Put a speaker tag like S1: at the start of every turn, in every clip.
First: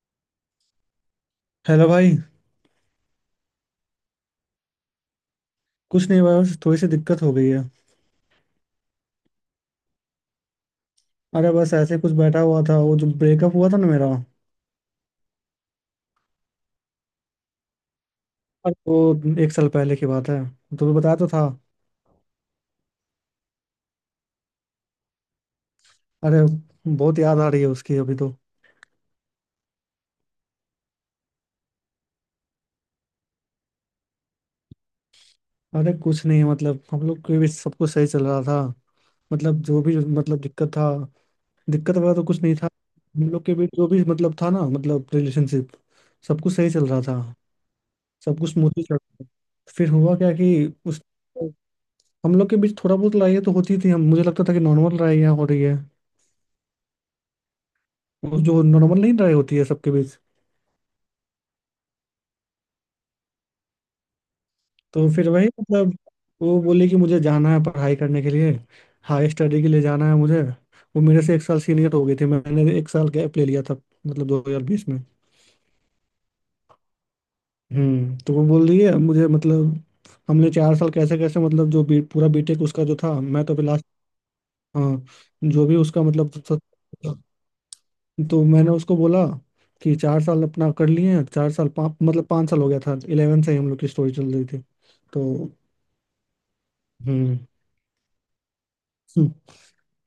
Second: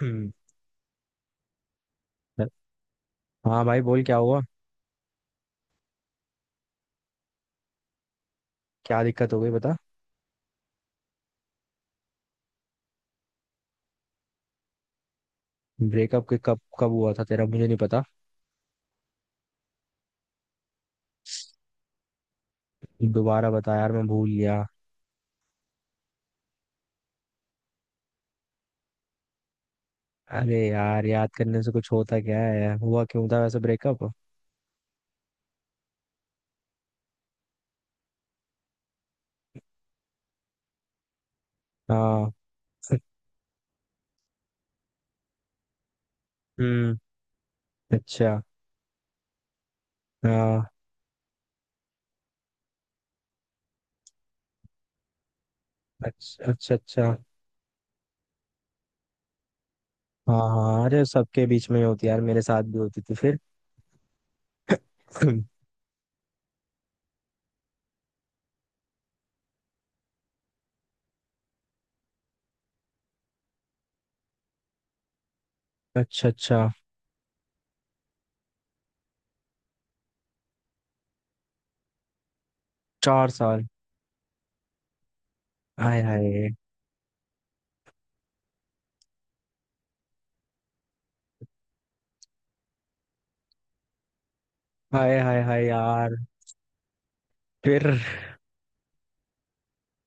S1: हम्म।
S2: Hello भाई।
S1: हाँ भाई बोल क्या हुआ।
S2: कुछ नहीं भाई, बस थोड़ी सी दिक्कत हो गई है।
S1: क्या दिक्कत हो गई बता।
S2: अरे बस ऐसे कुछ बैठा हुआ था, वो जो ब्रेकअप हुआ था ना मेरा।
S1: ब्रेकअप के कब कब हुआ था तेरा मुझे नहीं पता।
S2: अरे वो एक साल पहले की बात है। तुम्हें बताया तो था।
S1: दोबारा बता यार मैं भूल गया।
S2: अरे बहुत याद आ रही है उसकी अभी तो।
S1: अरे यार याद करने से कुछ होता क्या है, हुआ क्यों था वैसे ब्रेकअप।
S2: अरे कुछ नहीं, मतलब हम लोग के भी सब कुछ सही चल रहा था। मतलब जो भी मतलब दिक्कत था। दिक्कत वगैरह तो
S1: हाँ।
S2: कुछ नहीं था। हम लोग के बीच जो भी मतलब था ना, मतलब रिलेशनशिप। सब कुछ सही चल
S1: हम्म।
S2: रहा था। सब
S1: अच्छा।
S2: कुछ स्मूथली चल रहा था, फिर हुआ क्या कि
S1: हाँ,
S2: उस हम लोग के बीच थोड़ा बहुत लड़ाइयाँ तो होती थी, हम मुझे लगता था कि नॉर्मल लड़ाइयाँ हो रही है।
S1: अच्छा अच्छा अच्छा।
S2: वो जो नॉर्मल नहीं लड़ाई होती है सबके बीच।
S1: हाँ हाँ, अरे सबके बीच में ही होती है यार, मेरे साथ भी होती थी फिर।
S2: तो फिर वही मतलब। वो बोली कि मुझे जाना है पढ़ाई करने के लिए। हाई स्टडी के लिए जाना है मुझे। वो मेरे से एक साल सीनियर हो गई थी, मैंने एक साल गैप ले लिया था। मतलब 2020 में।
S1: अच्छा अच्छा।
S2: तो वो बोल रही है मुझे मतलब। हमने चार साल कैसे कैसे मतलब पूरा बीटेक उसका जो था,
S1: चार
S2: मैं तो अभी
S1: साल।
S2: लास्ट। हाँ जो भी
S1: हाय
S2: उसका मतलब।
S1: हाय
S2: तो मैंने उसको बोला कि चार साल अपना कर लिए हैं, चार साल पाँच मतलब पाँच साल हो गया था, 11 से ही हम लोग की स्टोरी चल रही थी।
S1: हाय हाय
S2: तो
S1: हाय यार।
S2: हम्म
S1: फिर।
S2: हम्म,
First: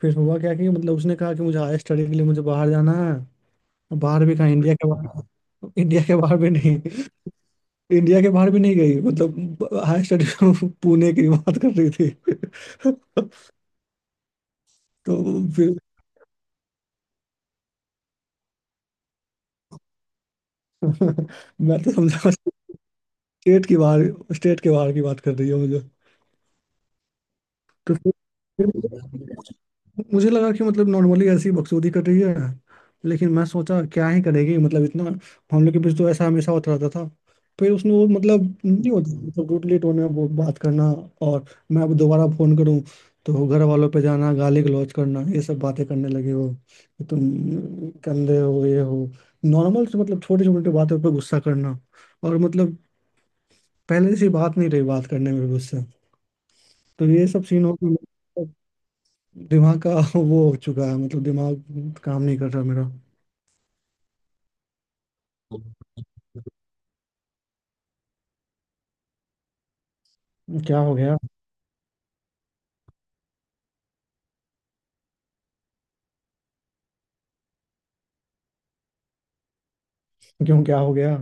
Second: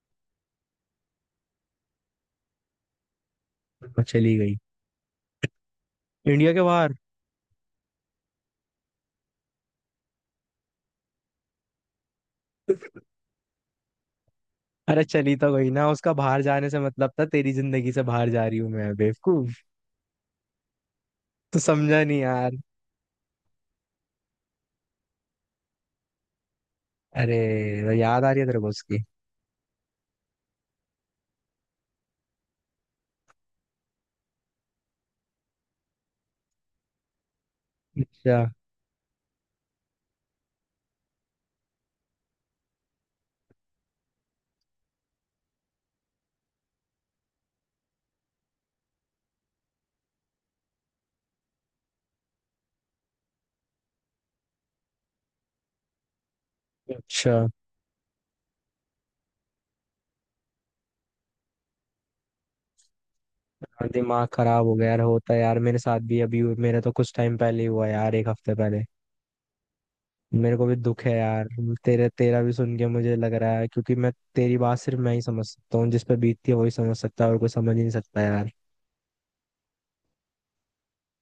S2: फिर हुआ क्या कि मतलब उसने कहा कि मुझे हायर स्टडी के लिए मुझे बाहर जाना है। बाहर
S1: चली
S2: भी कहाँ?
S1: गई
S2: इंडिया के बाहर। इंडिया के बाहर भी
S1: इंडिया के
S2: नहीं।
S1: बाहर।
S2: इंडिया के बाहर भी नहीं गई, मतलब हायर स्टडी। पुणे की बात कर रही थी।
S1: अरे
S2: तो
S1: चली तो गई
S2: फिर
S1: ना, उसका बाहर जाने से मतलब था तेरी जिंदगी से बाहर जा रही हूँ मैं बेवकूफ। तो
S2: मैं तो
S1: समझा नहीं
S2: समझा।
S1: यार।
S2: स्टेट के बाहर की बात कर रही है मुझे।
S1: अरे।
S2: तो
S1: याद आ रही है तेरे को
S2: फिर
S1: उसकी।
S2: मुझे लगा कि मतलब नॉर्मली ऐसी बकचोदी कर रही है। लेकिन मैं सोचा क्या ही करेगी, मतलब इतना हम लोग के बीच तो ऐसा हमेशा होता रहता था। फिर उसने वो
S1: अच्छा
S2: मतलब नहीं होता, मतलब रूडली टोन में वो बात करना। और मैं अब दोबारा फोन करूं तो घर वालों पे जाना, गाली गलौज करना, ये सब बातें करने लगे वो कि तुम गंदे हो, ये हो। नॉर्मल से मतलब छोटी छोटी बातों पे गुस्सा करना। और मतलब पहले से बात नहीं रही, बात करने में भी गुस्सा। तो ये
S1: अच्छा।
S2: सब सीन हो गया दिमाग का। वो हो चुका है मतलब दिमाग काम नहीं कर रहा मेरा।
S1: हाँ, दिमाग खराब हो गया यार, होता है यार, मेरे साथ भी अभी मेरे तो कुछ टाइम पहले ही हुआ यार, एक हफ्ते पहले। मेरे को भी
S2: क्या हो
S1: दुख है
S2: गया।
S1: यार। तेरे तेरा भी सुन के मुझे लग रहा है क्योंकि मैं तेरी बात सिर्फ मैं ही समझ सकता हूँ, जिस पे बीतती है वही समझ सकता है और कोई समझ ही नहीं सकता यार।
S2: क्यों क्या हो गया।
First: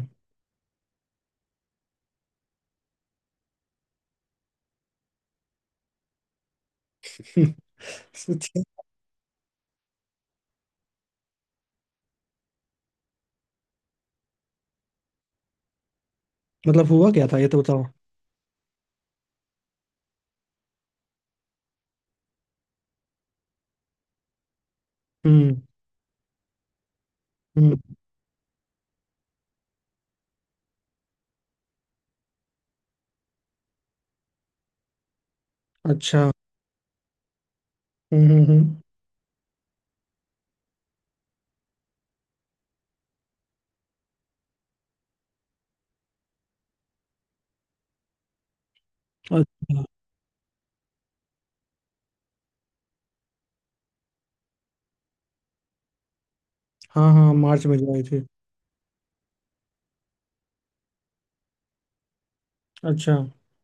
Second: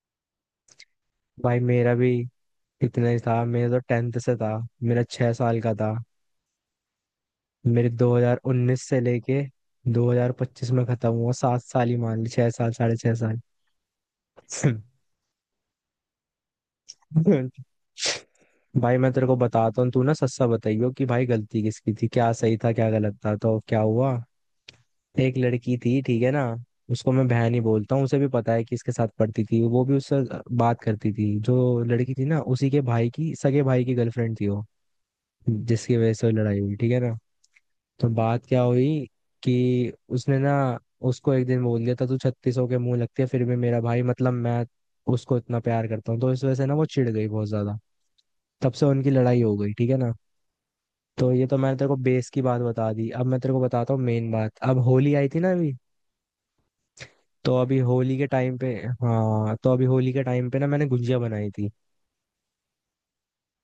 S1: भाई मेरा भी इतना ही था, मेरा तो टेंथ से था। मेरा 6 साल का था। मेरे
S2: सच में?
S1: 2019 से लेके 2025 में खत्म हुआ, 7 साल ही मान ली, 6 साल, 6.5 साल।
S2: मतलब हुआ क्या था ये तो बताओ।
S1: भाई मैं तेरे को बताता हूँ, तू ना सच्चा बताइयो कि भाई गलती किसकी थी, क्या सही था क्या गलत था, तो क्या हुआ। एक
S2: हम्म।
S1: लड़की थी ठीक है ना, उसको मैं बहन ही
S2: हम्म।
S1: बोलता हूँ, उसे भी पता है। कि इसके साथ पढ़ती थी वो, भी उससे बात करती थी। जो लड़की थी ना, उसी के भाई की, सगे भाई की गर्लफ्रेंड थी वो, जिसकी वजह से
S2: अच्छा।
S1: वो लड़ाई हुई ठीक है ना। तो
S2: हम्म। हम्म।
S1: बात क्या
S2: हम्म।
S1: हुई कि उसने ना उसको एक दिन बोल दिया था तू छत्तीसों के मुंह लगती है, फिर भी मेरा भाई मतलब मैं उसको इतना प्यार करता हूँ, तो इस वजह से ना वो चिढ़ गई बहुत ज्यादा। तब से उनकी लड़ाई हो गई
S2: अच्छा।
S1: ठीक है ना। तो ये तो मैंने तेरे को बेस की बात बता दी, अब मैं तेरे को बताता हूँ मेन बात। अब होली आई थी ना अभी,
S2: हाँ हाँ,
S1: तो
S2: मार्च
S1: अभी
S2: में जो आई
S1: होली
S2: थी।
S1: के टाइम पे, हाँ तो अभी होली के टाइम पे ना मैंने गुंजिया बनाई थी।
S2: अच्छा।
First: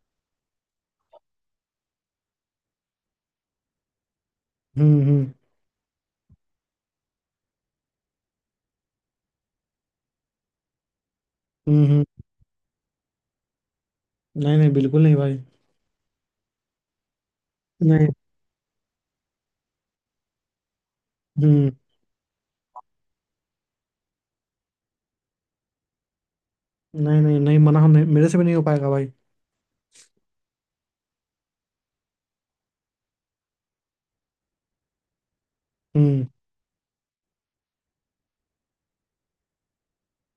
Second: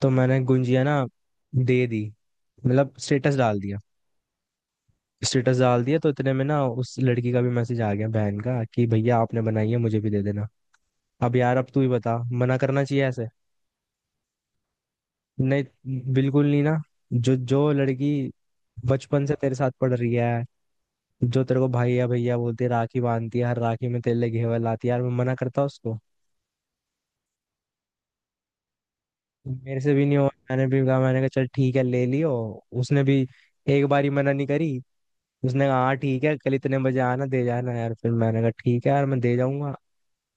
S1: तो मैंने गुंजिया ना दे दी, मतलब स्टेटस डाल दिया।
S2: हम्म। हम्म।
S1: स्टेटस डाल दिया तो इतने में ना उस लड़की का भी मैसेज आ गया, बहन का, कि भैया आपने बनाई है मुझे भी दे देना। अब यार अब तू
S2: हम्म।
S1: ही बता
S2: हम्म।
S1: मना करना चाहिए ऐसे।
S2: नहीं नहीं, बिल्कुल नहीं भाई।
S1: नहीं बिल्कुल नहीं ना। जो जो
S2: नहीं।
S1: लड़की बचपन से तेरे साथ पढ़ रही है, जो तेरे को
S2: हम्म।
S1: भैया भैया बोलती है, राखी बांधती है, हर राखी में तेरे लिए घेवर लाती है यार, मैं मना करता उसको।
S2: नहीं नहीं नहीं, मना नहीं, मेरे से भी नहीं हो पाएगा भाई।
S1: मेरे से भी नहीं हुआ, मैंने भी कहा, मैंने कहा चल ठीक है ले लियो। उसने भी एक बारी मना नहीं करी, उसने कहा हाँ ठीक
S2: हम्म।
S1: है कल इतने बजे आना दे जाना यार, फिर मैंने कहा ठीक है यार मैं दे जाऊंगा।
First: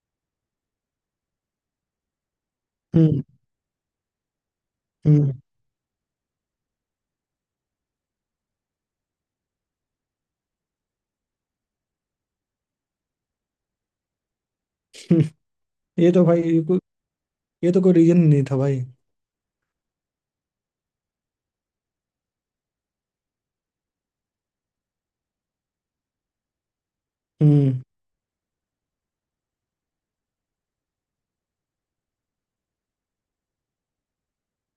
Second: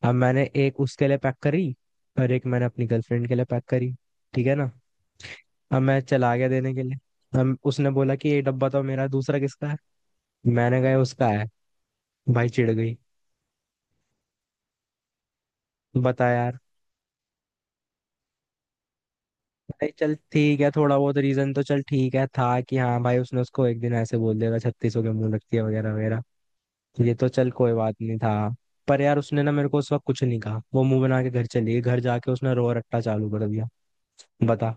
S1: अब मैंने एक उसके लिए पैक करी और एक मैंने अपनी
S2: हम्म।
S1: गर्लफ्रेंड के लिए पैक करी ठीक है ना।
S2: हम्म।
S1: अब मैं चला गया देने के लिए। अब उसने बोला कि ये डब्बा तो मेरा है, दूसरा किसका है। मैंने कहा "ये उसका है"। भाई चिढ़ गई।
S2: हम्म। ये तो
S1: बता
S2: भाई
S1: यार।
S2: ये कोई, ये तो कोई रीजन नहीं था भाई।
S1: नहीं चल ठीक है थोड़ा बहुत रीजन तो चल ठीक है था कि हाँ भाई, उसने उसको एक दिन ऐसे बोल दिया था, छत्तीस हो के मुंह रखती है वगैरह वगैरह। ये तो चल कोई
S2: हम्म।
S1: बात नहीं था। पर यार उसने ना मेरे को उस वक्त कुछ नहीं कहा, वो मुंह बना के घर चली गई, घर जाके उसने रो रट्टा चालू कर दिया। बता।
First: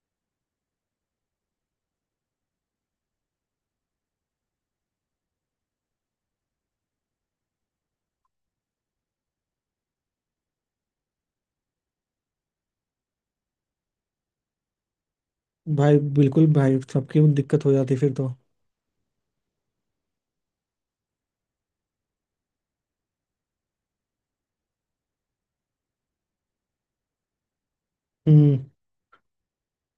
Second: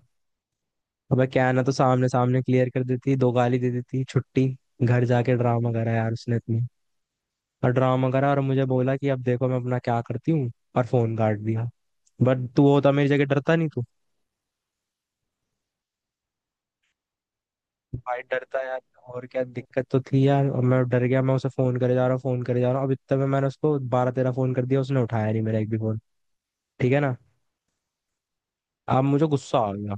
S1: अबे क्या ना, तो सामने सामने क्लियर कर देती, दो गाली दे देती छुट्टी। घर जाके ड्रामा करा यार उसने इतनी, और ड्रामा करा और मुझे बोला कि अब देखो मैं अपना क्या करती हूँ, और फोन काट दिया। बट तू होता मेरी जगह डरता नहीं तू।
S2: भाई बिल्कुल भाई, सबकी दिक्कत हो जाती फिर
S1: भाई
S2: तो।
S1: डरता यार, और क्या दिक्कत तो थी यार, और मैं डर गया। मैं उसे फोन करे जा रहा हूँ, फोन करे जा रहा हूँ, अब इतने में मैंने उसको 12-13 फोन कर दिया, उसने उठाया नहीं मेरा एक भी फोन, ठीक है ना।
S2: हम्म।
S1: अब मुझे गुस्सा आ गया।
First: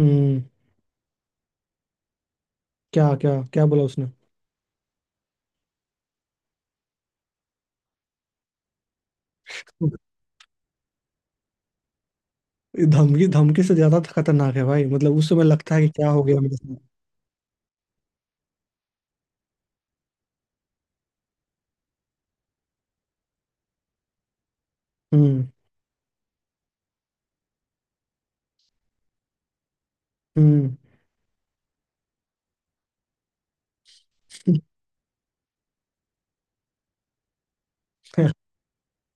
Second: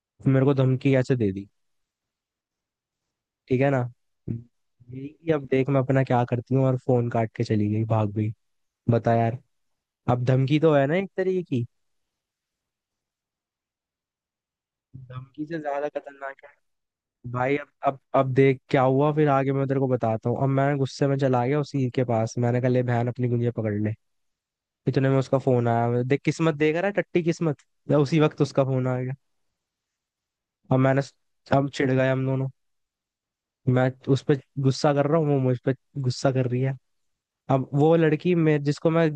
S2: हम्म।
S1: मेरे को धमकी कैसे दे दी,
S2: क्या क्या
S1: ठीक
S2: क्या
S1: है ना।
S2: बोला उसने?
S1: यही कि अब देख मैं अपना क्या करती हूँ, और फोन काट के चली गई, भाग गई। बता यार। अब धमकी तो है ना एक तरीके की।
S2: धमकी धमकी से ज्यादा खतरनाक है भाई, मतलब उस
S1: धमकी
S2: समय
S1: से
S2: लगता है
S1: ज्यादा
S2: कि क्या हो गया
S1: खतरनाक है
S2: मेरे साथ।
S1: भाई। अब देख क्या हुआ फिर आगे मैं तेरे को बताता हूँ। अब मैं गुस्से में चला गया उसी के पास, मैंने कहा ले बहन अपनी गुंजिया पकड़ ले। इतने में उसका
S2: हम्म।
S1: फोन आया, देख किस्मत देख रहा है टट्टी किस्मत। तो उसी वक्त उसका फोन आ गया।
S2: हम्म।
S1: अब मैंने अब चिढ़ गए हम दोनों। मैं उस पर गुस्सा कर रहा हूँ, वो मुझ पर गुस्सा कर रही है। अब वो लड़की, मैं जिसको मैं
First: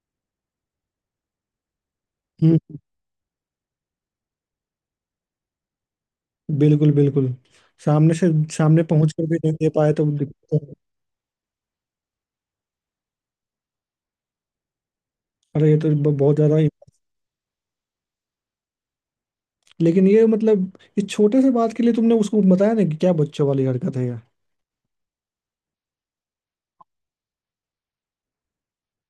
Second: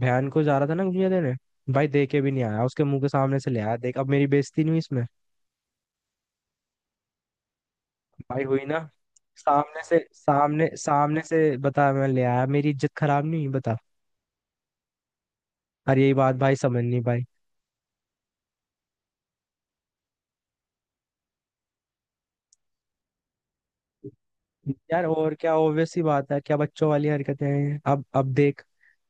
S1: बहन को जा रहा था ना गुंजिया देने, भाई दे के भी नहीं
S2: हम्म।
S1: आया, उसके मुंह के सामने से ले आया। देख अब मेरी बेइज्जती नहीं हुई इसमें।
S2: बिल्कुल बिल्कुल। सामने से
S1: भाई हुई ना।
S2: सामने पहुंच कर भी नहीं दे
S1: सामने
S2: पाए
S1: से,
S2: तो दिक्कत है।
S1: सामने सामने से, बता मैं ले आया, मेरी इज्जत खराब नहीं हुई बता।
S2: अरे ये तो
S1: और यही बात
S2: बहुत
S1: भाई
S2: ज्यादा ही।
S1: समझ नहीं पाई
S2: लेकिन ये मतलब इस छोटे से बात के लिए तुमने उसको बताया ना कि क्या बच्चों वाली हरकत है यार?
S1: यार, और क्या ऑब्वियस सी बात है, क्या बच्चों वाली हरकतें हैं। अब देख।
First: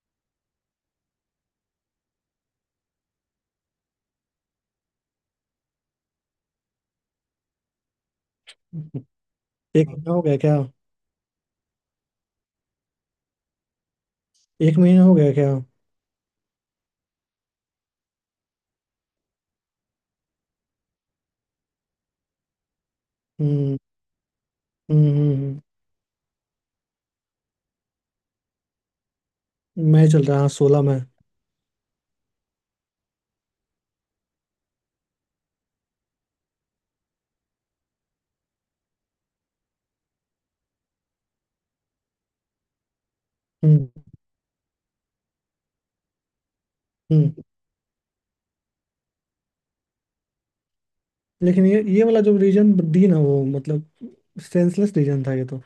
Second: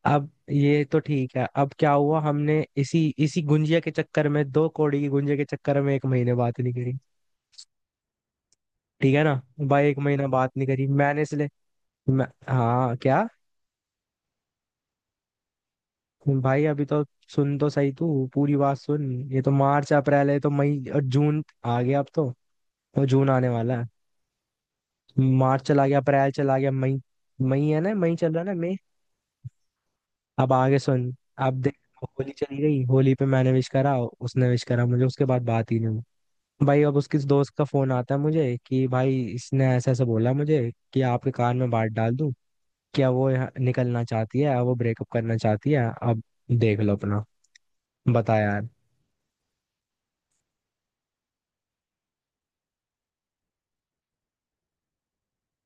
S1: अब ये तो ठीक है, अब क्या हुआ, हमने इसी इसी गुंजिया के चक्कर में, दो कौड़ी की गुंजिया के चक्कर में एक महीने बात नहीं करी ठीक है ना। भाई
S2: एक
S1: एक
S2: महीना हो
S1: महीना
S2: गया
S1: बात
S2: क्या?
S1: नहीं करी मैंने इसलिए। मैं, हाँ क्या।
S2: एक महीना हो गया क्या?
S1: भाई अभी तो सुन तो सही, तू पूरी बात सुन। ये तो मार्च अप्रैल है, ये तो मई और जून आ गया अब तो। वो जून आने
S2: हम्म।
S1: वाला है।
S2: हम्म। हम्म।
S1: मार्च चला गया, अप्रैल चला गया, मई। मई है ना, मई चल रहा है ना मई।
S2: मैं चल रहा है हाँ,
S1: अब आगे
S2: 16 में।
S1: सुन। अब देख होली चली गई, होली पे मैंने विश करा उसने विश करा मुझे, उसके बाद बात ही नहीं हुई। भाई अब उसके दोस्त का फोन आता है मुझे कि भाई इसने ऐसा ऐसा बोला मुझे कि आपके कान में बात डाल दूं, क्या वो यहाँ
S2: हम्म।
S1: निकलना चाहती है, वो ब्रेकअप करना चाहती है, अब देख लो अपना।
S2: हम्म।
S1: बता यार।
S2: लेकिन ये वाला जो रीजन दी ना वो मतलब सेंसलेस रीजन था ये तो।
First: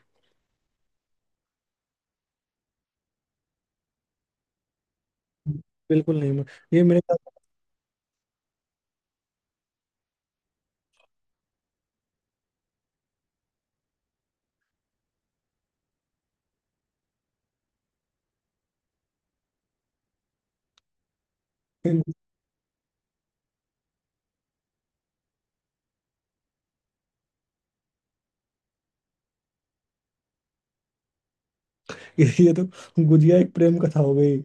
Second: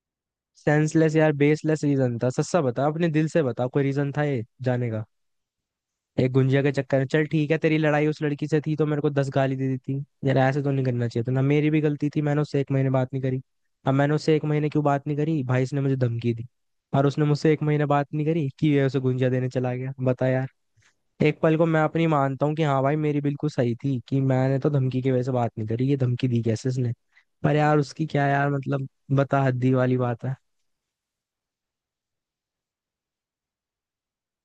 S1: सेंसलेस यार, बेसलेस रीजन था सस्ता, बता अपने दिल से बता कोई रीजन था ये जाने का।
S2: बिल्कुल
S1: एक
S2: नहीं।
S1: गुंजिया के
S2: ये
S1: चक्कर
S2: मेरे
S1: में,
S2: साथ।
S1: चल ठीक है तेरी लड़ाई उस लड़की से थी तो मेरे को 10 गाली दे दी थी, यार ऐसे तो नहीं करना चाहिए था ना। मेरी भी गलती थी, मैंने उससे एक महीने बात नहीं करी। अब मैंने उससे एक महीने क्यों बात नहीं करी, भाई इसने मुझे धमकी दी। और उसने मुझसे एक महीने बात नहीं करी कि ये उसे गुंजिया देने चला गया, बता यार। एक पल को मैं अपनी मानता हूँ कि हाँ भाई मेरी बिल्कुल सही थी कि मैंने तो धमकी की वजह से बात नहीं करी, ये धमकी दी कैसे इसने। पर यार उसकी क्या यार, मतलब बता हद्दी वाली बात
S2: ये तो गुजिया एक प्रेम कथा हो गई।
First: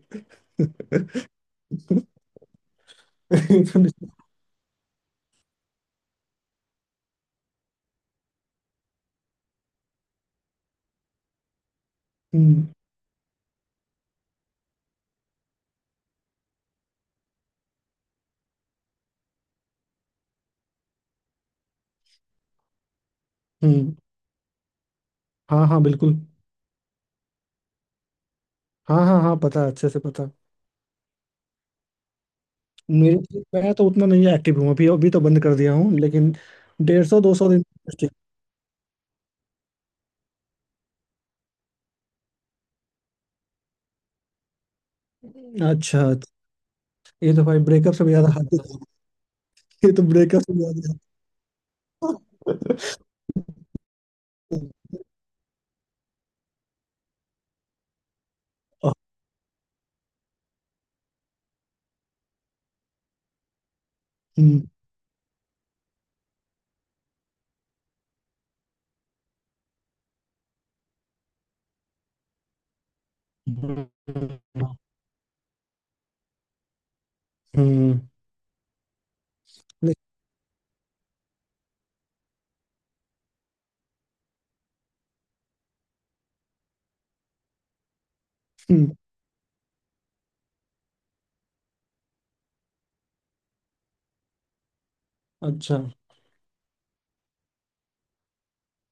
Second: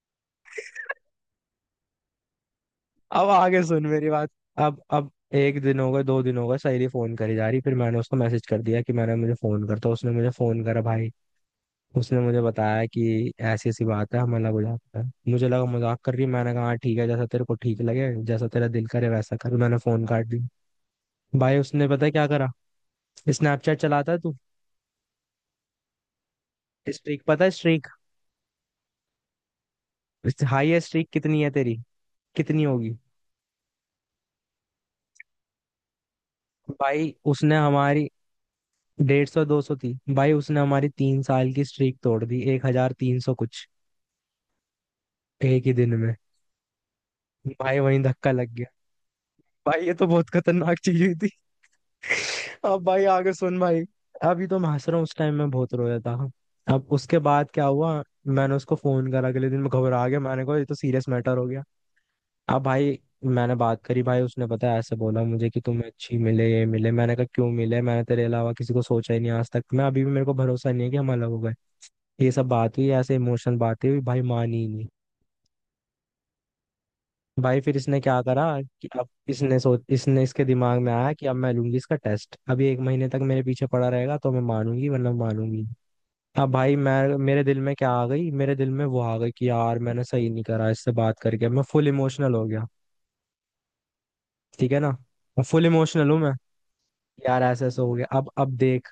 S1: है। अब आगे सुन मेरी बात। अब एक दिन हो गया, दो दिन हो गए, सहेली फोन करी जा रही, फिर मैंने उसको मैसेज कर दिया कि मैंने, मुझे फोन करता, उसने मुझे फोन करा भाई। उसने मुझे
S2: हम्म।
S1: बताया कि ऐसी ऐसी बात है, हमारा मजाक है। मुझे लगा मजाक कर रही है, मैंने कहा "हाँ, ठीक है, जैसा तेरे को ठीक लगे जैसा तेरा दिल करे वैसा कर"। मैंने फोन काट दिया। भाई उसने पता है क्या करा। स्नैपचैट
S2: हम्म।
S1: चलाता है तू।
S2: हाँ हाँ बिल्कुल।
S1: स्ट्रीक पता है स्ट्रीक।
S2: हाँ हाँ हाँ पता है, अच्छे से पता।
S1: हाईएस्ट स्ट्रीक कितनी है तेरी, कितनी होगी।
S2: मेरे मैं तो उतना नहीं एक्टिव हूँ अभी, अभी तो बंद कर दिया हूँ लेकिन। डेढ़
S1: भाई
S2: सौ 200
S1: उसने
S2: दिन। अच्छा।
S1: हमारी, 150 200 थी, भाई उसने हमारी 3 साल की स्ट्रीक तोड़ दी, 1,300 कुछ, एक ही दिन
S2: अच्छा,
S1: में।
S2: ये तो भाई
S1: भाई
S2: ब्रेकअप
S1: वहीं
S2: से भी ज्यादा
S1: धक्का लग
S2: हाथी।
S1: गया। भाई
S2: ये
S1: ये
S2: तो
S1: तो बहुत
S2: ब्रेकअप से भी
S1: खतरनाक
S2: ज्यादा।
S1: चीज हुई थी। अब भाई आगे सुन भाई। अभी तो मैं हंस रहा हूँ, उस टाइम मैं बहुत रोया था। अब उसके बाद क्या हुआ, मैंने उसको फोन करा अगले दिन, मैं घबरा गया, मैंने कहा ये तो सीरियस मैटर हो गया। अब भाई मैंने बात करी भाई, उसने
S2: हम्म।
S1: पता है ऐसे बोला मुझे कि तुम्हें अच्छी मिले ये मिले, मैंने कहा क्यों मिले, मैंने तेरे अलावा किसी को सोचा ही नहीं आज तक, मैं अभी भी, मेरे को भरोसा नहीं है कि हम अलग हो गए। ये सब बात हुई, ऐसे इमोशनल
S2: हम्म।
S1: बातें हुई, भाई मानी ही नहीं। भाई फिर इसने
S2: हम्म।
S1: क्या करा कि अब इसने सोच इसने इसके दिमाग में आया कि अब मैं लूंगी इसका टेस्ट, अभी एक महीने तक मेरे पीछे पड़ा रहेगा तो मैं मानूंगी वरना मानूंगी नहीं। अब भाई मैं, मेरे दिल में क्या आ गई, मेरे दिल में
S2: हम्म।
S1: वो आ गई कि यार मैंने सही नहीं करा, इससे बात करके मैं फुल इमोशनल हो गया ठीक है ना। फुल
S2: अच्छा।
S1: इमोशनल हूँ मैं। यार ऐसे ऐसे हो गया। अब देख।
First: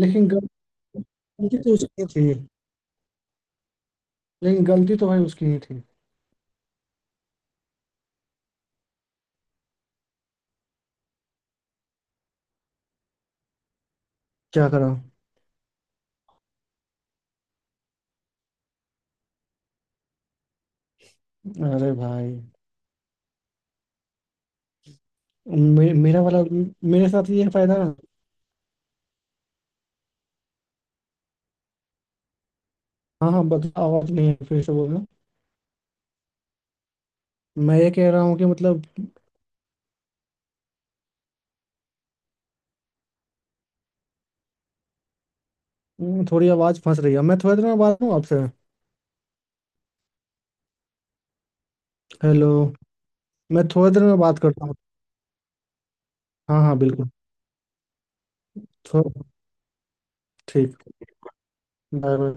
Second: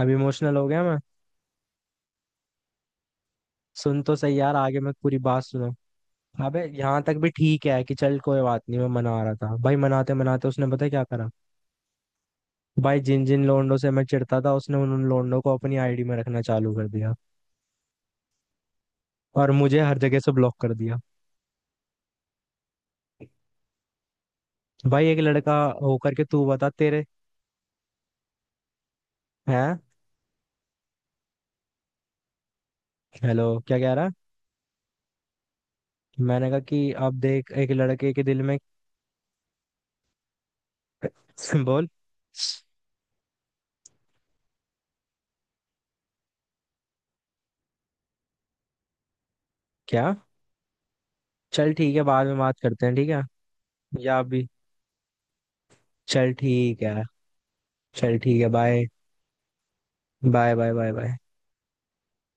S1: अब
S2: लेकिन
S1: इमोशनल हो गया मैं।
S2: गलती तो उसकी थी।
S1: सुन तो सही यार
S2: लेकिन
S1: आगे, मैं
S2: गलती तो
S1: पूरी
S2: भाई
S1: बात
S2: उसकी ही
S1: सुनो।
S2: थी।
S1: अबे यहाँ तक भी ठीक है, कि चल कोई बात नहीं, मैं मना रहा था भाई, मनाते मनाते उसने पता है क्या करा। भाई जिन जिन लोंडों से मैं चिढ़ता था,
S2: क्या
S1: उसने
S2: करा?
S1: उन उन लोंडों को अपनी आईडी में रखना चालू कर दिया, और मुझे हर जगह से ब्लॉक कर दिया।
S2: अरे भाई।
S1: भाई एक लड़का होकर
S2: मेरा
S1: के,
S2: वाला।
S1: तू बता तेरे।
S2: मेरे साथ ये फायदा है।
S1: हैं?
S2: हाँ
S1: हेलो
S2: हाँ
S1: क्या कह
S2: बताओ।
S1: रहा।
S2: आप नहीं है, फिर से बोलना।
S1: मैंने कहा कि अब देख एक
S2: मैं ये कह
S1: लड़के
S2: रहा
S1: के
S2: हूँ
S1: दिल
S2: कि
S1: में।
S2: मतलब,
S1: बोल।
S2: थोड़ी आवाज फंस रही है, मैं थोड़ी देर में बात करूँ आपसे।
S1: क्या। चल ठीक है बाद में
S2: हेलो।
S1: बात करते हैं ठीक है।
S2: मैं थोड़ी देर में
S1: या
S2: बात
S1: अभी।
S2: करता हूँ।
S1: चल
S2: हाँ हाँ
S1: ठीक है।
S2: बिल्कुल।
S1: चल ठीक है बाय
S2: थो-
S1: बाय बाय
S2: ठीक।
S1: Bye bye.
S2: Bye bye.